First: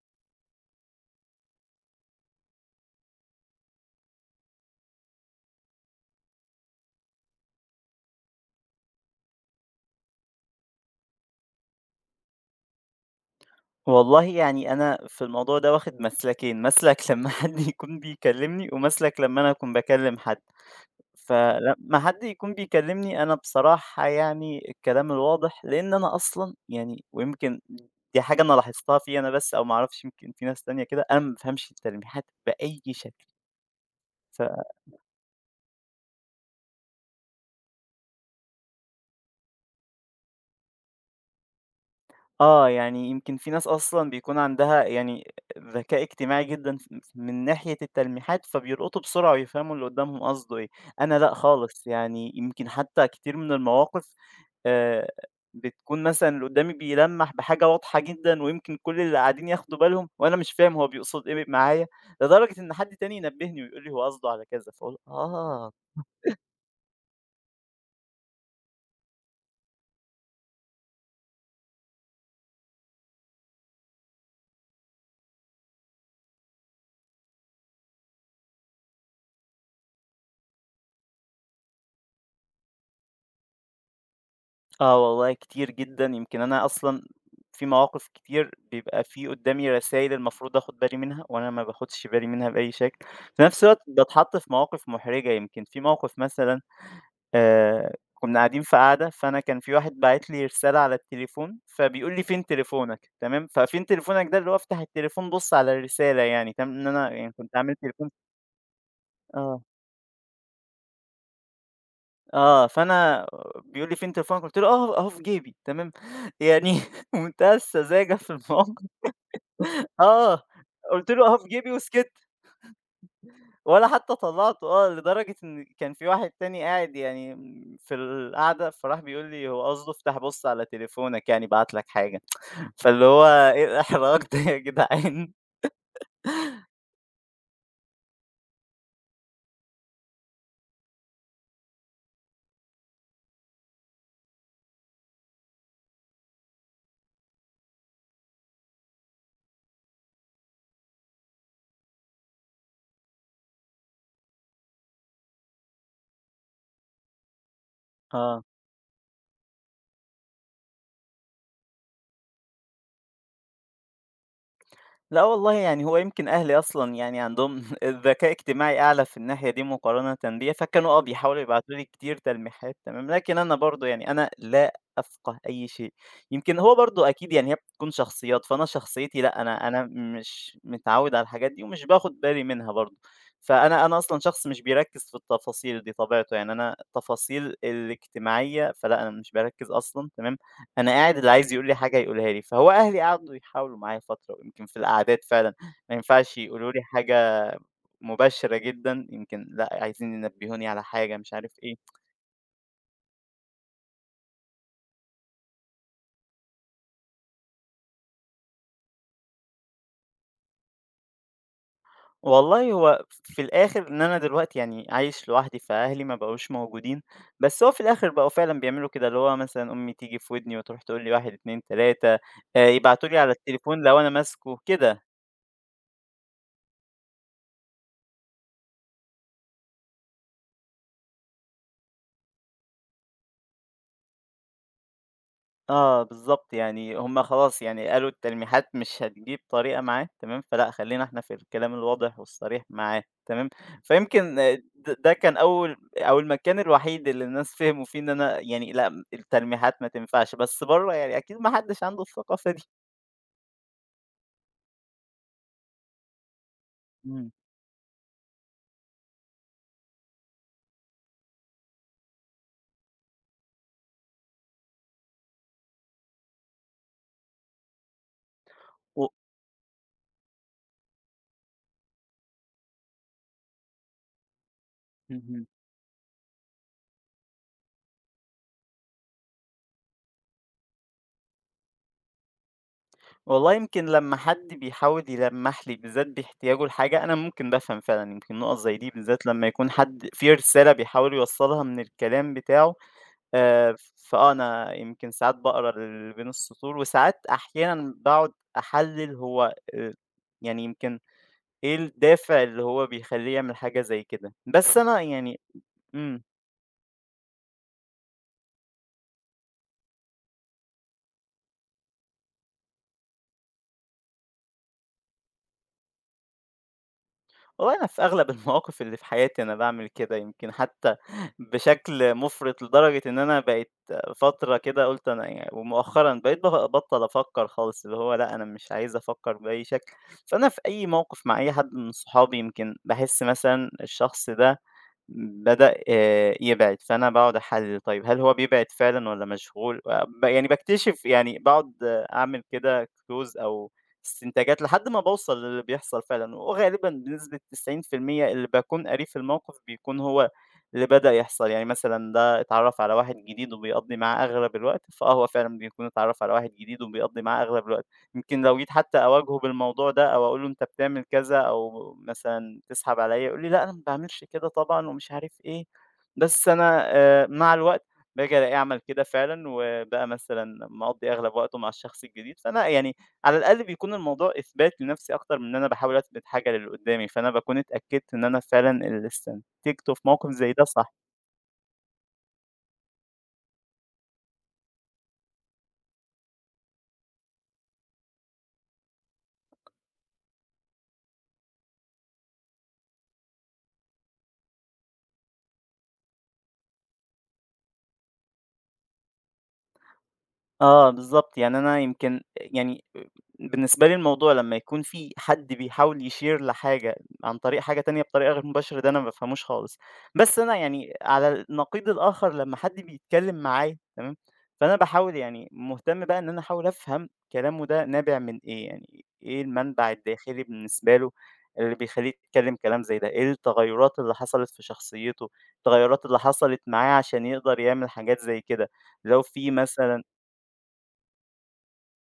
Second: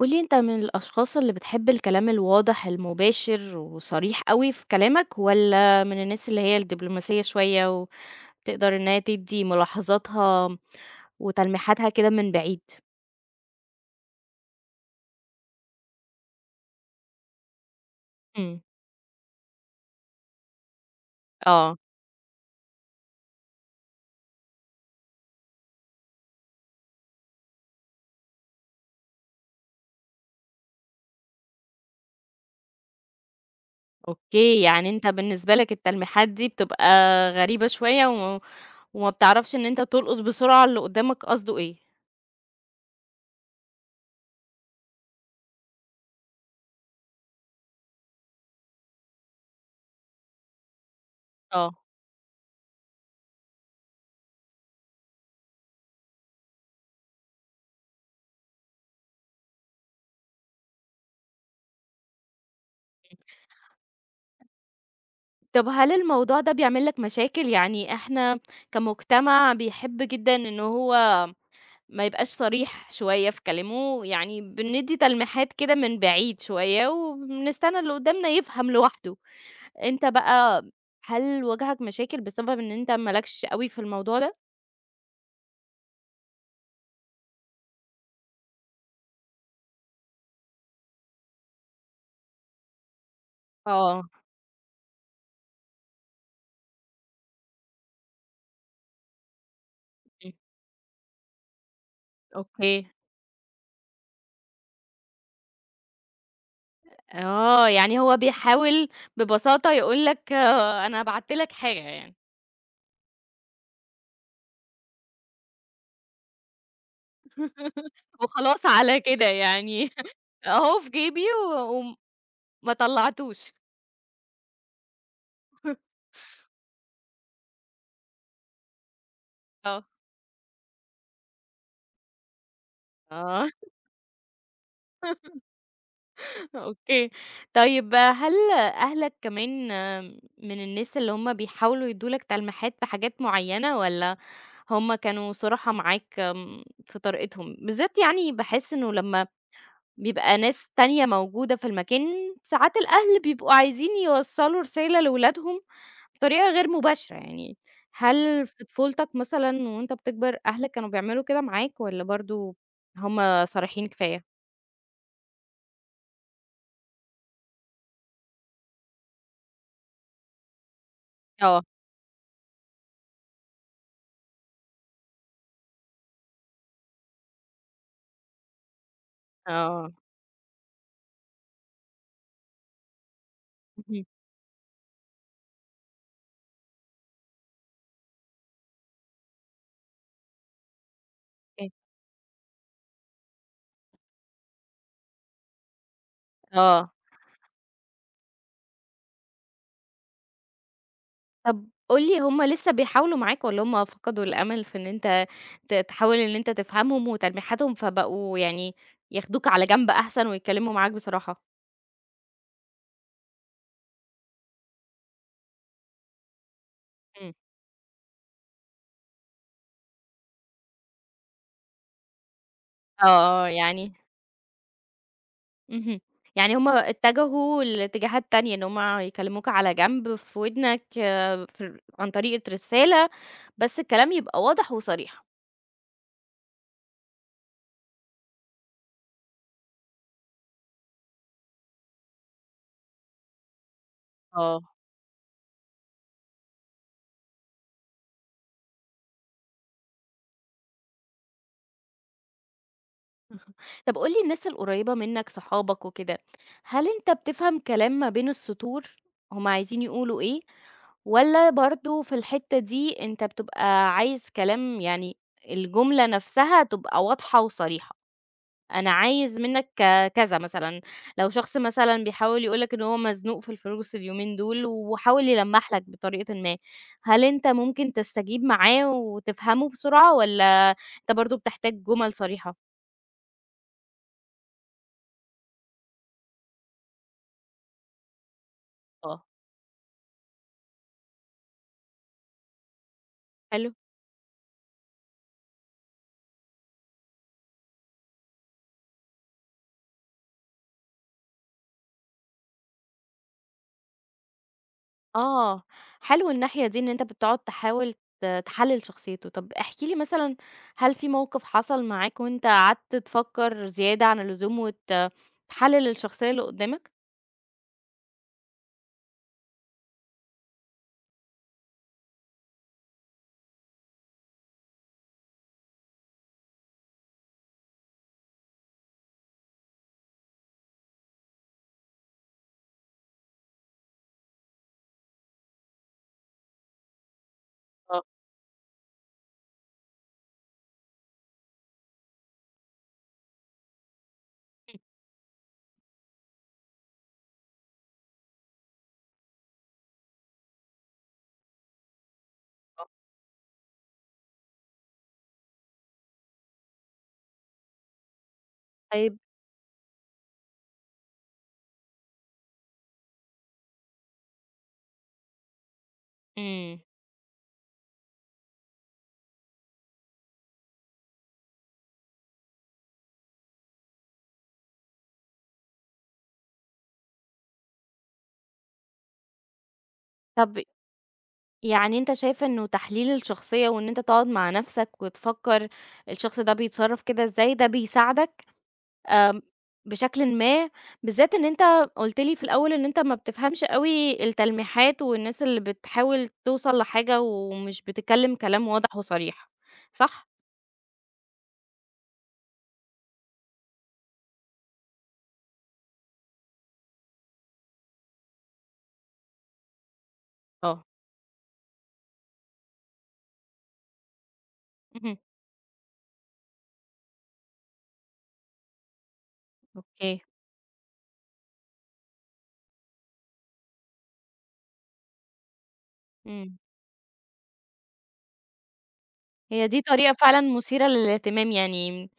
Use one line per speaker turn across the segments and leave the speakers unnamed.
قولي، أنت من الأشخاص اللي بتحب الكلام الواضح المباشر وصريح أوي في كلامك، والّا من الناس اللي هي الدبلوماسية شوية وتقدر إن هي تدّي ملاحظاتها وتلميحاتها كده من بعيد؟
والله يعني أنا في الموضوع ده واخد مسلكين، مسلك لمّا حد يكون
إمم،
بيكلمني، ومسلك لمّا أنا أكون باكلم حد.
آه،
فلمّا حد يكون بيكلمني أنا بصراحة يعني الكلام الواضح، لأن أنا أصلًا يعني ويمكن دي حاجة أنا لاحظتها فيّا أنا بس أو ما أعرفش يمكن في ناس تانية كده، أنا ما بافهمش التلميحات بأي شكل. ف
أوكي، يعني أنت بالنسبة لك التلميحات دي بتبقى غريبة شوية و وما بتعرفش إن أنت تلقط بسرعة اللي قدّامك قصده إيه،
آه، يعني يمكن في ناس أصلًا بيكون عندها يعني ذكاء اجتماعي جدًا من ناحية التلميحات، فبيلقطوا بسرعة ويفهموا اللي قدّامهم قصده إيه، أنا لأ
آه،
خالص، يعني يمكن حتى كتير من المواقف آآ، بتكون مثلًا اللي قدّامي بيلمّح بحاجة واضحة جدًا ويمكن كل اللي قاعدين ياخدوا بالهم وأنا مش فاهم هو بيقصد إيه معايا، لدرجة إن حد تاني
إمم.
ينبهني ويقول لي هو قصده على كذا، فاقول
طب
آه.
هل الموضوع ده بيعمل لك مشاكل؟ يعني إحنا كمجتمع بيحب جدًا إن هو ما يبقاش صريح شوية في كلامه، يعني بندّي تلميحات كده من بعيد شوية، وبنستنى اللي قدّامنا يفهم لوحده. أنت بقى، هل واجهك مشاكل بسبب إن أنت ما لكش أوي في الموضوع ده؟
آه والله كتير جدًا، يمكن أنا أصلًا في مواقف كتير بيبقى في قدّامي رسايل المفروض آخُد بالي منها وأنا ما باخدش بالي منها بأي شكل، في نفس الوقت
آه،
باتحط في مواقف محرجة، يمكن في موقف مثلًا كنا قاعدين في قعدة فأنا كان في واحد باعت
إمم،
لي رسالة على التليفون، فبيقول لي: "فين
أوكي.
تليفونك؟" تمام، ففين تليفونك ده اللي هو افتح التليفون بُص على الرسالة يعني، تمام، إن أنا يعني كنت
آه،
عامل
يعني
تليفون
هو بيحاول
آه.
ببساطة يقول لك آه، أنا بعتّ لك حاجة يعني،
آه، فأنا بيقول لي: "فين تليفونك؟" قُلت له: "أهو أهو في جيبي." تمام، يعني منتهى السذاجة في
وخلاص
الموقف.
على كده يعني
آه،
أهو في
قُلت
جيبي
له: "أهو في
و
جيبي." وسكِت،
وما طلعتوش.
ولا حتى طلّعته، لدرجة إن كان في واحد تاني قاعد يعني في القعدة، فراح بيقول لي: "هو
آه،
قصده افتح بُص على تليفونك يعني بعت لك حاجة." فاللي هو
آه.
إيه الإحراج ده يا جدعان؟
أوكي. طيب هل أهلك كمان من الناس اللي هم بيحاولوا يدّوا لك تلميحات بحاجات معيّنة والّا هم كانوا صُرحا معاك في طريقتهم؟ بالذات يعني باحس إنه لمّا بيبقى ناس تانية موجودة في المكان، ساعات الأهل بيبقوا عايزين يوصّلوا رسالة لولادهم بطريقة غير مباشرة يعني.
آه.
هل في طفولتك مثلًا وأنت بتكبر أهلك كانوا بيعملوا كده معاك والّا برضه هم صريحين كفاية؟
لأ والله، يعني هو يمكن أهلي أصلًا يعني عندهم ذكاء اجتماعي أعلى في الناحية دي مقارنةً بيّا، فكانوا بيحاولوا
آه،
يبعتوا لي كتير تلميحات تمام، لكن أنا برضه يعني أنا لا أفقه أي شيء. يمكن هو برضه أكيد يعني هي بتكون شخصيات، فأنا شخصيتي لأ، أنا
آه.
مش متعوّد على الحاجات دي ومش باخد بالي منها برضه. فأنا
اهم.
أصلًا شخص مش بيركّز في التفاصيل دي طبيعته، يعني أنا التفاصيل الاجتماعية فلأ، أنا مش باركّز أصلًا تمام، أنا قاعد اللي عايز يقول لي حاجة يقولها لي، فهو أهلي قعدوا يحاولوا معايا فترة، ويمكن في القعدات فعلًا ما ينفعش يقولوا لي
آه.
حاجة مباشرة جدًا، يمكن لأ عايزين ينبهوني على حاجة مش عارف
طب
إيه،
قُل لي، هُم لسه بيحاولوا معاك والّا هُم فقدوا الأمل في إن أنت تحاول إن أنت تفهمهم وتلميحاتهم، فبقوا يعني ياخدوك على جنب أحسن ويتكلموا معاك بصراحة؟
والله هو في الآخر إن أنا دلوقتي يعني عايش لوحدي، فأهلي ما بقوش موجودين،
إمم.
بس هو في الآخر بقوا فعلًا بيعملوا كده، اللي هو مثلًا أمي تيجي في ودني وتروح تقول لي 1، 2، 3
آه،
يبعتوا لي على
آه،
التليفون
يعني
لو أنا ماسكه كده.
اهم، يعني هُم اتجهوا لاتجاهات تانية، إن هُم يكلموك على جنب في ودنك آه، في عن طريقة رسالة، بس الكلام يبقى واضح وصريح.
آه، بالضبط، يعني هم خلاص يعني قالوا التلميحات مش هتجيب طريقة معاه تمام، فلأ خلّينا إحنا في الكلام الواضح والصريح معاه تمام، فيمكن آه،
آه.
د ده كان أول أو المكان الوحيد اللي الناس فهموا فيه إن أنا يعني لأ، التلميحات ما تنفعش، بس برّه يعني أكيد ما حدش عنده الثقافة دي.
طب قُل لي الناس القريّبة منّك صحابك وكده، هل أنت
إمم.
بتفهم كلام ما بين السطور هم عايزين يقولوا إيه، والّا برضه في الحتّة دي أنت بتبقى عايز كلام يعني الجملة نَفْسها تبقى واضحة وصريحة، أنا
و
عايز منّك كذا مثلًا، لو شخص مثلًا بيحاول يقول لك إن هو مزنوق في الفلوس اليومين دول وحاول
اهم.
يلمّح لك بطريقةٍ ما، هل أنت ممكن تستجيب معاه وتفهمه بسرعة والّا أنت برضه بتحتاج جُمل صريحة؟
والله يمكن لمّا حد بيحاول يلمّح لي بالذات باحتياجه لحاجة، أنا ممكن بافهم فعلًا، يمكن نُقط زي دي
آه،
بالذات لمّا يكون حد في رسالة بيحاول يوصّلها من الكلام بتاعه،
حلو.
فآه أنا يمكن ساعات باقرا اللي بين السطور، وساعات أحيانًا باقعد أحلّل هو، يعني يمكن إيه الدافع اللي هو بيخلّيه يعمل حاجة زي كده، بس أنا يعني
آه،
إمم.
حلو الناحية دي إن أنت بتقعد تحاول تحلل شخصيته، طب احكِ لي مثلًا، هل في موقف حصل معاك وأنت قعدت تفكر زيادة عن اللزوم وت تحلل الشخصية اللي قدامك؟
والله أنا في أغلب المواقف اللي في حياتي أنا باعمل كده، يمكن حتى بشكل مُفرط لدرجة إن أنا بقيت فترة كده قُلت أنا ومؤخرًا بقيت بابطّل أفكّر خالص، اللي هو لأ، أنا مش عايز أفكّر بأي شكل، فأنا في أي موقف مع أي حد من صحابي يمكن باحس مثلًا الشخص ده بدأ يبعد، فأنا باقعد أحلِّل
آه،
طيب هل هو بيبعد فعلًا والّا مشغول؟ ب يعني باكتشف يعني باقعد أعمل كده close أو استنتاجات لحد ما باوصل للي بيحصل فعلًا، وغالبًا بنسبة 90% اللي باكون قاريه في الموقف بيكون هو اللي بدأ يحصل، يعني مثلًا ده اتعرّف
آه،
على واحد جديد وبيقضّي معاه أغلب الوقت، فهو فعلًا بيكون اتعرّف على واحد جديد وبيقضّي معاه أغلب الوقت، يمكن لو جيت حتى
طيب
أواجهه بالموضوع ده أو أقول له أنت بتعمل كذا أو مثلًا تسحب عليَّ يقول لي: "لأ، أنا ما باعملش كده طبعًا." ومش عارف إيه، بس
إمم،
أنا مع الوقت باجي ألاقيه عمل كده فعلًا وبقى مثلًا مقضّي أغلب وقته مع الشخص الجديد، فأنا يعني على الأقل بيكون الموضوع إثبات لنفسي أكتر من إن أنا باحاول أثبت حاجة للي قدّامي، فأنا باكون اتأكدت إن أنا فعلًا اللي استنتجته في موقف زي
طب
ده صح.
يعني أنت شايف إنه تحليل الشخصية وإن أنت تقعد مع نفسك وتفكر الشخص ده بيتصرف كده إزاي، ده بيساعدك آمم، بشكلٍ ما، بالذات إن أنت قُلت لي في الأول إن أنت ما بتفهمش أوي التلميحات والناس اللي بتحاول توصل لحاجة ومش بتتكلم كلام واضح وصريح، صح؟
آه بالضبط، يعني أنا يمكن يعني بالنسبة لي الموضوع لمّا يكون في حد بيحاول يشير لحاجة عن طريق حاجة تانية بطريقة غير مباشرة، ده أنا ما بافهموش خالص، بس أنا
آه،
يعني على النقيض الآخر لمّا حد بيتكلم معايا تمام، فأنا
اهم،
باحاول يعني مهتم بقى إن أنا أحاول أفهم كلامه ده نابع من إيه، يعني إيه المنبع
أوكي،
الداخلي بالنسبة له اللي بيخلّيه يتكلم كلام زي ده، إيه التغيُّرات اللي حصلت في شخصيته، التغيُّرات اللي
إمم،
حصلت معاه عشان يقدر يعمل حاجات زي كده، لو في
هي دي
مثلًا
طريقة فعلًا مثيرة للاهتمام يعني،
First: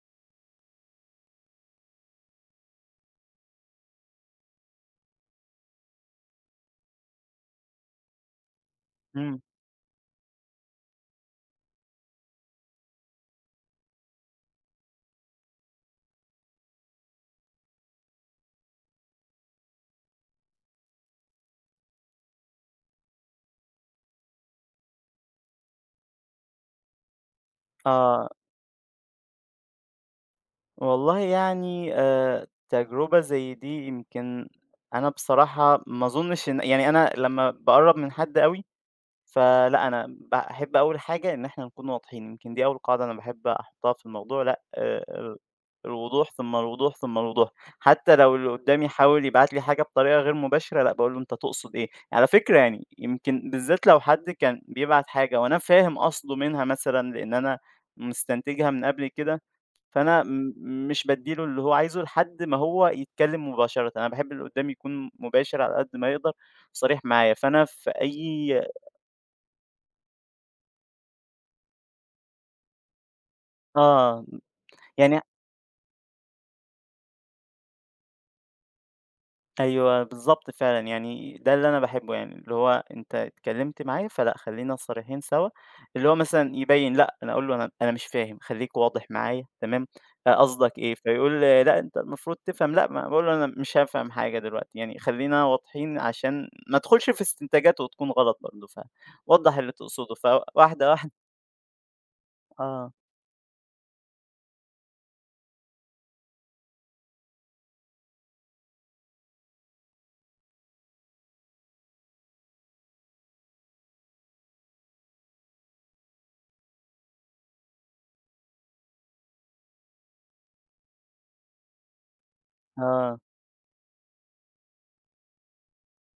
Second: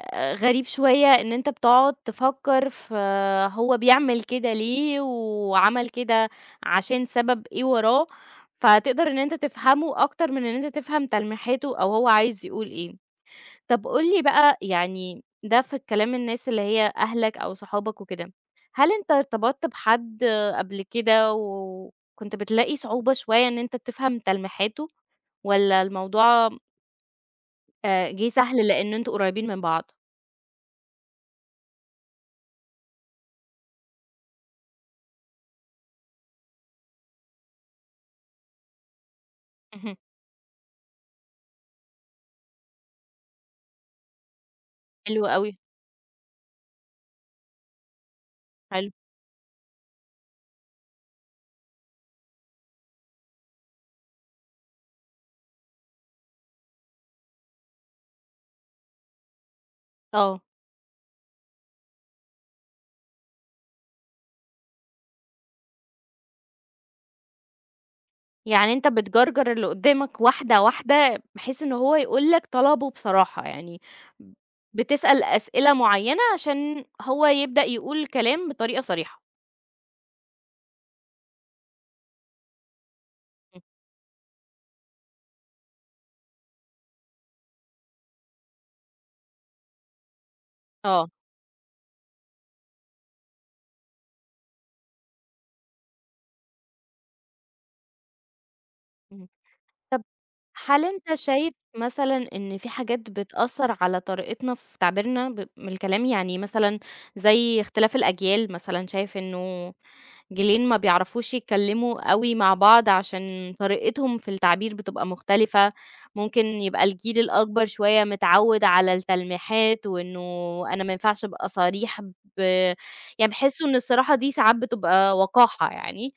غريب شوية إن أنت بتقعد تفكر في آه، هو بيعمل كده ليه وعمل كده عشان سبب إيه وراه، فتقدر إن أنت
إمم.
تفهمه أكتر من إن أنت تفهم تلميحاته أو هو عايز يقول إيه. طب قُل لي بقى، يعني ده في الكلام الناس اللي هي أهلك أو صحابك وكده، هل أنت ارتبطت بحد قبل كده وكنت بتلاقي صعوبة شوية إن أنت تفهم تلميحاته والّا الموضوع جِه
آه،
سهل لإن أنتم قريبين من بعض؟
والله يعني، تجربة زي دي يمكن أنا بصراحة ما أظنش إن يعني أنا لمّا باقرّب من حد أوي، فلأ
اهم،
أنا باحب أول حاجة إن إحنا نكون واضحين، يمكن دي أول قاعدة أنا باحب أحطها في الموضوع، لأ،
حلو
ال
أوي،
الوضوح ثم الوضوح ثم الوضوح، حتى لو اللي قدّامي
حلو،
حاول يبعت لي حاجة بطريقة غير مباشرة، لأ باقول له أنت تقصد إيه؟ على فكرة يعني يمكن بالذات لو حد كان بيبعت حاجة وأنا فاهم قصده منها مثلًا لإن أنا مستنتجها من قبل كده فأنا
آه،
م مش بادّي له اللي هو عايزه لحد ما هو يتكلّم مباشرةً، أنا باحب اللي قدّامي يكون مباشر على قد ما يقدر، صريح معايا، فأنا في أي
يعني أنت بتجرجر اللي قدامك واحدة، واحدة بحيث إن هو يقول لك طلبه بصراحة، يعني
آه، يعني
بتسأل أسئلة معينة عشان هو يبدأ يقول كلام بطريقة صريحة.
أيوه بالضبط فعلًا، يعني ده اللي أنا باحبه يعني، اللي هو أنت
إمم،
اتكلمت معايا فلأ خلّينا صريحين سوا، اللي هو مثلًا يبيّن لأ، أنا أقول له أنا مش فاهم خلّيك واضح معايا تمام، قصدك إيه؟
آه،
فيقول لي لأ أنت المفروض تفهم، لأ ما باقول له أنا مش هافهم حاجة دلوقتي، يعني خلّينا واضحين عشان ما ادخلش في استنتاجات وتكون غلط برضه،
اهم.
فوضّح اللي تقصده
هل
فواحدة واحدة.
أنت شايف مثلًا إن في
آه،
حاجات بتأثّر على طريقتنا في تعبيرنا من الكلام؟ يعني مثلًا زي اختلاف الأجيال مثلًا، شايف إنه جيلين ما بيعرفوش يتكلموا أوي مع بعض عشان طريقتهم في التعبير بتبقى مختلفة، ممكن يبقى الجيل الأكبر شوية متعوّد على التلميحات وإنه أنا ما ينفعش أبقى صريح
آه،
يعني بيحسّوا إن الصراحة دي ساعات بتبقى وقاحة يعني،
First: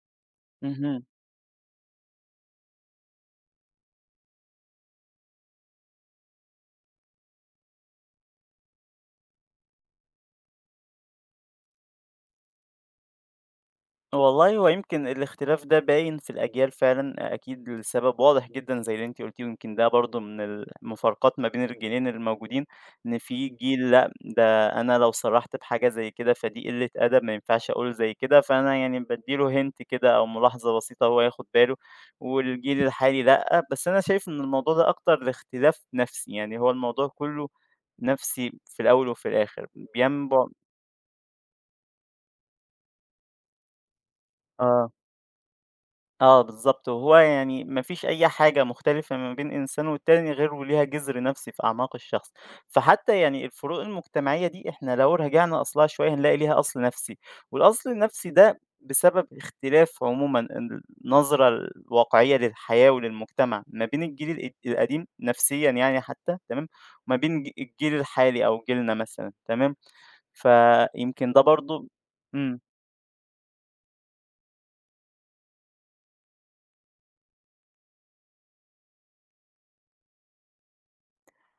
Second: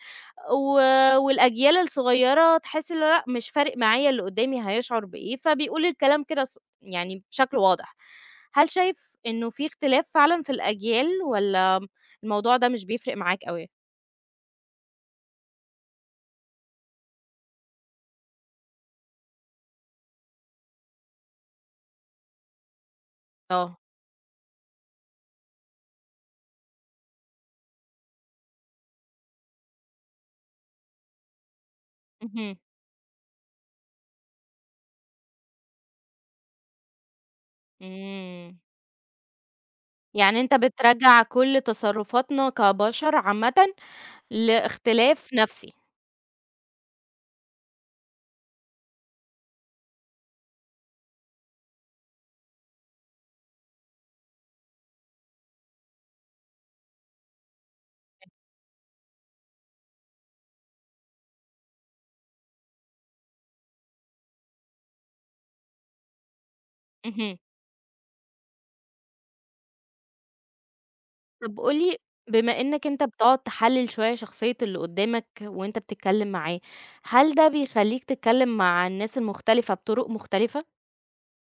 و
اهم.
والأجيال الصغيّرة تحس اللي هو لأ مش فارق معايا اللي قدّامي هيشعر بإيه، فبيقول الكلام كده يعني بشكل واضح. هل شايف إنه في اختلاف فعلًا في الأجيال والّا الموضوع ده مش بيفرق معاك أوي؟
والله هو يمكن الاختلاف ده باين في الأجيال فعلًا، أكيد لسبب واضح جدًا زي اللي أنتِ قلتيه، ويمكن ده برضه من المفارقات ما بين الجيلين الموجودين، إن في
آه،
جيل لأ، ده أنا لو صرحت بحاجة زي كده فدي قلة أدب ما ينفعش أقول زي كده، فأنا يعني بادّي له hint كده أو ملاحظة بسيطة هو ياخد باله،
اهم،
والجيل الحالي لأ، بس أنا شايف إن الموضوع ده أكتر لاختلاف نَفْسي، يعني هو الموضوع كُلّه نَفْسي
إمم،
في الأول وفي الآخر
يعني
بينبع
أنت بتراجع كل تصرفاتنا كبشر عامةً
آه.
لاختلاف نَفْسي،
آه بالضبط، وهو يعني ما فيش أي حاجة مختلفة ما بين إنسان والتاني غير وليها جذر نفسي في أعماق الشخص، فحتى يعني الفروق المجتمعية دي إحنا لو رجعنا أصلها شوية هنلاقي ليها أصل نفسي، والأصل النفسي ده بسبب اختلاف عمومًا النظرة الواقعية للحياة وللمجتمع ما بين الجيل القديم نفسيًا يعني حتى تمام، وما
اهم،
بين الجيل الحالي أو جيلنا مثلًا تمام، فيمكن ده
طَب قُل
برضه
لي،
إمم.
بما إنّك أنت بتقعد تحلّل شوية شخصية اللي قدّامك وأنت بتتكلّم معاه، هل ده بيخلّيك تتكلّم مع الناس المختلفة بطُرق مختلفة؟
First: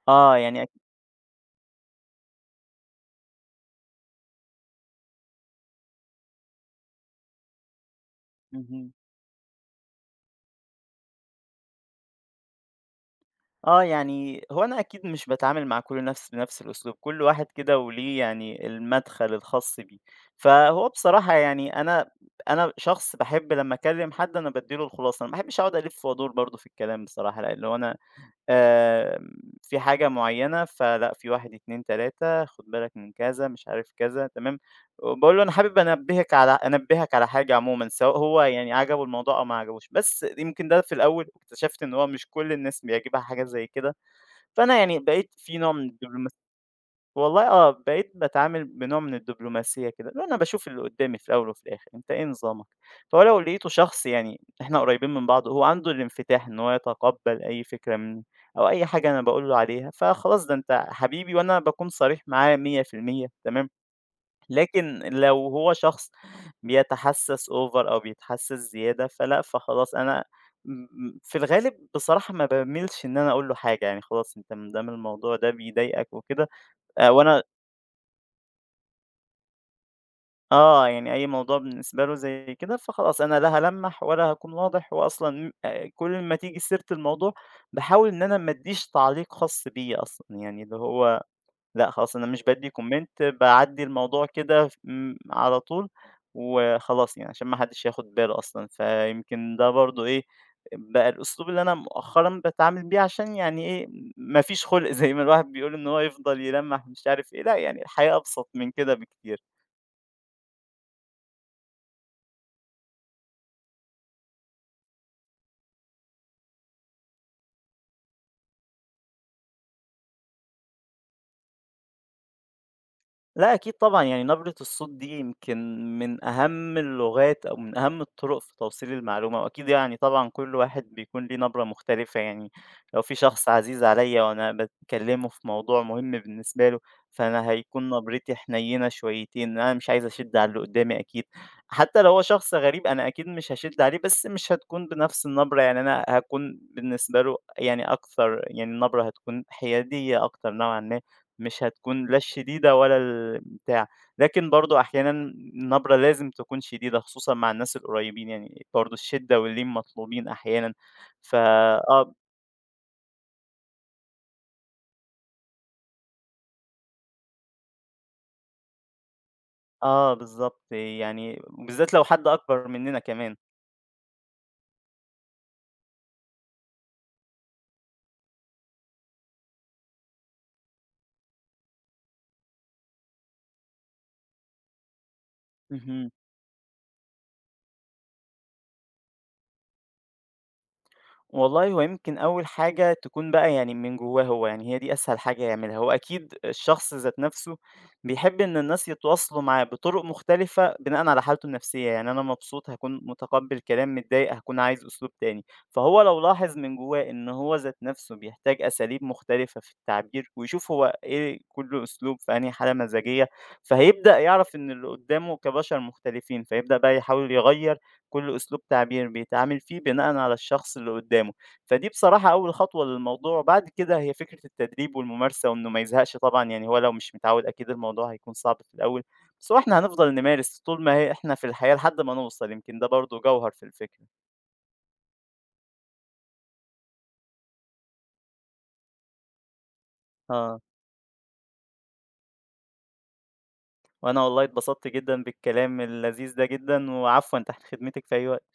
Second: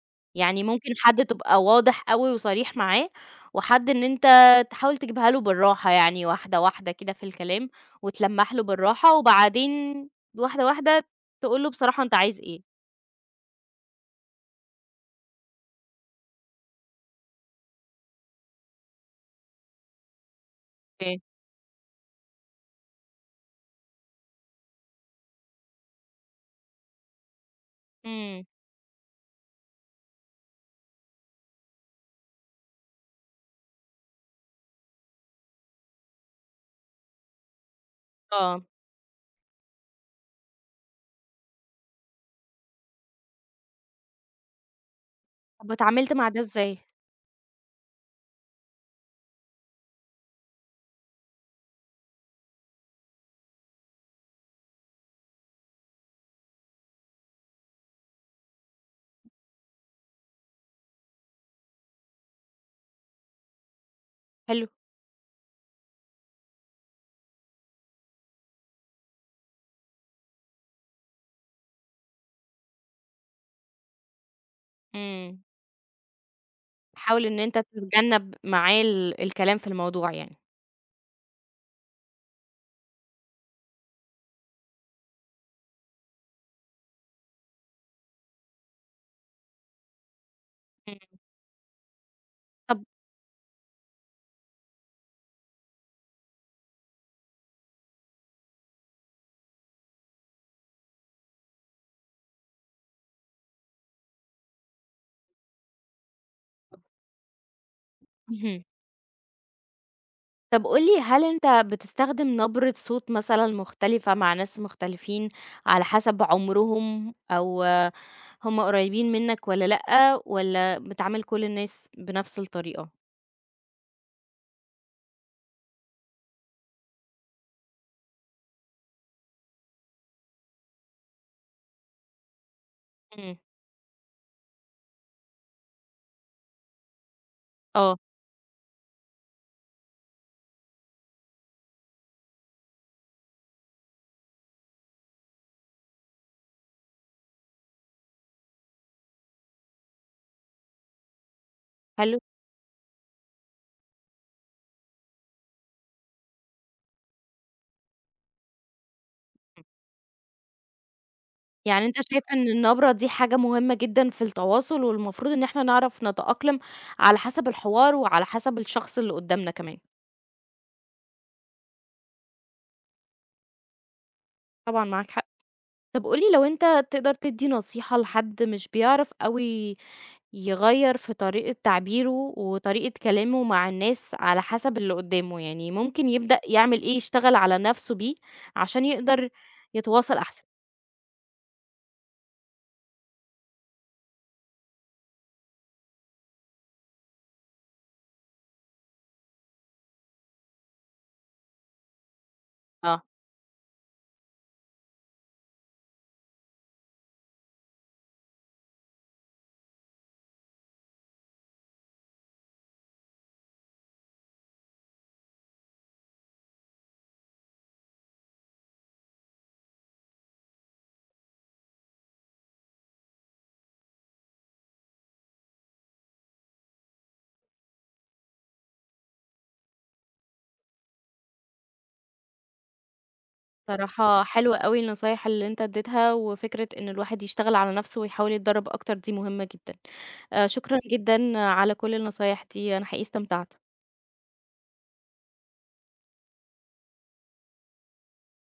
آه، يعني
يعني ممكن حد تبقى واضح أوي وصريح معاه، وحد إن أنت تحاول تجيبها له بالراحة يعني واحدة، واحدة كده في الكلام، وتلمّح له
اهم.
بالراحة، وبعدين واحدة، واحدة تقول له بصراحة أنت عايز إيه.
آه، يعني هو أنا أكيد مش باتعامل مع كُلّ نفس بنفس الأسلوب، كُلّ واحد كده وليه يعني المدخل الخاص بيه، فهو
أوكي.
بصراحة يعني أنا شخص باحب لمّا أكلّم حد أنا بادّي له الخلاصة، أنا ما باحبش أقعد ألِف وأدور برضه في الكلام بصراحة، لأ اللي هو أنا،
إمم،
آمم، في حاجة معيّنة فلأ في 1، 2، 3 خُد بالك من كذا، مش عارف كذا، تمام، وباقول له أنا حابب أنبّهِك على أنبّهك على حاجة عمومًا، سواء هو
آه.
يعني عجبه الموضوع أو ما عجبوش، بس يمكن ده في الأول اكتشفت إن هو مش كل الناس بيعجبها حاجة زي كده، فأنا يعني بقيت في
طب
نوع من
واتعاملت مع
الدبلوما
ده إزاي؟
والله آه، بقيت باتعامل بنوع من الدبلوماسية كده، اللي هو أنا باشوف اللي قدّامي في الأول وفي الآخر، أنت إيه نظامك؟ فهو لو لقيته شخص يعني إحنا قريبين من بعض، هو عنده الانفتاح إن هو يتقبّل أي فكرة منّي أو أي حاجة أنا باقول له عليها، فخلاص ده أنت حبيبي وأنا باكون صريح معاه 100% تمام،
حلو،
لكن لو هو شخص بيتحسّس over أو بيتحسّس زيادة، فلأ، فخلاص أنا م في الغالب بصراحة ما باميلش إن أنا أقول له حاجة، يعني خلاص أنت ما دام الموضوع
إمم.
ده بيضايقك وكده،
حاول إن
وأنا
أنت تتجنب معاه الكلام في الموضوع يعني.
آه، يعني أي موضوع بالنسبة له زي كده، فخلاص أنا لا هالمّح ولا هاكون واضح، وأصلًا كل ما تيجي سيرة الموضوع باحاول إن أنا ما أدّيش تعليق خاص بيّا أصلًا، يعني اللي
إمم.
هو لأ خلاص أنا مش بادّي
طب
comment باعدّي الموضوع كده ف م على طول وخلاص يعني عشان ما حدّش ياخد باله أصلًا، فيمكن ده برضه إيه، بقى الأسلوب اللي أنا مؤخرًا باتعامل بيه عشان يعني إيه، ما فيش خُلْق زي ما الواحد بيقول إن هو يفضل يلمّح مش عارف إيه، لأ يعني الحياة أبسط
اهم.
من كده بكتير.
طب قُل لي، هل أنت بتستخدم نبرة صوت مثلًا مختلفة مع ناس مختلفين على حسب عمرهم أو هم قريبين منك والّا لأ، والّا بتعامل كل الناس بنفس الطريقة؟
لأ أكيد طبعًا، يعني نبرة الصوت دي يمكن من أهم اللغات أو من أهم الطرق في توصيل المعلومة، وأكيد يعني طبعًا كل واحد بيكون ليه نبرة مختلفة، يعني لو في
إمم،
شخص عزيز عليّا وأنا باكلمه في موضوع مهم بالنسبة له، فأنا هيكون
آه،
نبرتي حنينة شويتين، أنا مش عايز أشِد على اللي قدامي أكيد، حتى لو هو شخص غريب أنا أكيد مش هاشِد عليه، بس مش هتكون بنفس النبرة، يعني أنا هاكون بالنسبة له يعني أكثر يعني النبرة هتكون حيادية أكتر نوعًا ما. مش هتكون
حلو.
لا الشديدة ولا البتاع، لكن برضه أحيانًا النبرة لازم تكون شديدة خصوصًا مع الناس القريبين، يعني برضه الشدة واللين مطلوبين أحيانًا، فا
يعني أنت
آه،
شايف إن النبرة دي حاجة مهمة جدًا في التواصل، والمفروض إن إحنا نعرف نتأقلم على حسب الحوار، وعلى حسب الشخص اللي قدامنا كمان.
آه بالضبط، يعني وبالذات لو حد أكبر مننا كمان.
طبعًا معاك حق. طب قُل لي، لو أنت تقدر تدّي نصيحة لحد مش بيعرف أوي يغيّر في طريقة تعبيره، وطريقة كلامه مع الناس على حسب اللي قدامه، يعني ممكن
اهم.
يبدأ يعمل إيه، يشتغل على نفسه بيه عشان يقدر يتواصل أحسن؟
والله هو يمكن أول حاجة تكون بقى يعني من جواه هو، يعني هي دي أسهل حاجة يعملها، هو أكيد الشخص ذات نفسه بيحب إن الناس يتواصلوا معاه بطرق مختلفة بناءً على حالته النفسية، يعني أنا مبسوط هاكون
آه.
متقبّل كلام، متضايق هاكون عايز أسلوب تاني، فهو لو لاحظ من جواه إن هو ذات نفسه بيحتاج أساليب مختلفة في التعبير ويشوف هو إيه كل أسلوب في أنهي حالة مزاجية، فهيبدأ يعرف إن اللي قدّامه كبشر مختلفين، فيبدأ بقى يحاول يغيّر كل أسلوب تعبير بيتعامل فيه بناءً على الشخص اللي قدّامه، فدي بصراحة أول خطوة للموضوع، بعد كده هي فكرة التدريب والممارسة وإنه ما يزهقش طبعًا، يعني هو لو مش متعوّد أكيد الموضوع هيكون صعب في الأول، بس هو إحنا هنفضل نمارس طول ما هي إحنا في الحياة لحد ما نوصل، يمكن ده برضه جوهر في الفكرة.
بصراحة حلوة أوي النصايح اللي أنت اديتها، وفكرة إن الواحد يشتغل على نفسه ويحاول يتدرب أكتر دي مهمة جدًا.
آه،
شكرًا جدًا على كل النصايح دي، أنا حقيقي استمتعت.
وأنا والله اتبسطت جدًا بالكلام اللذيذ ده جدًا، وعفوًا تحت خدمتِك في أي وقت.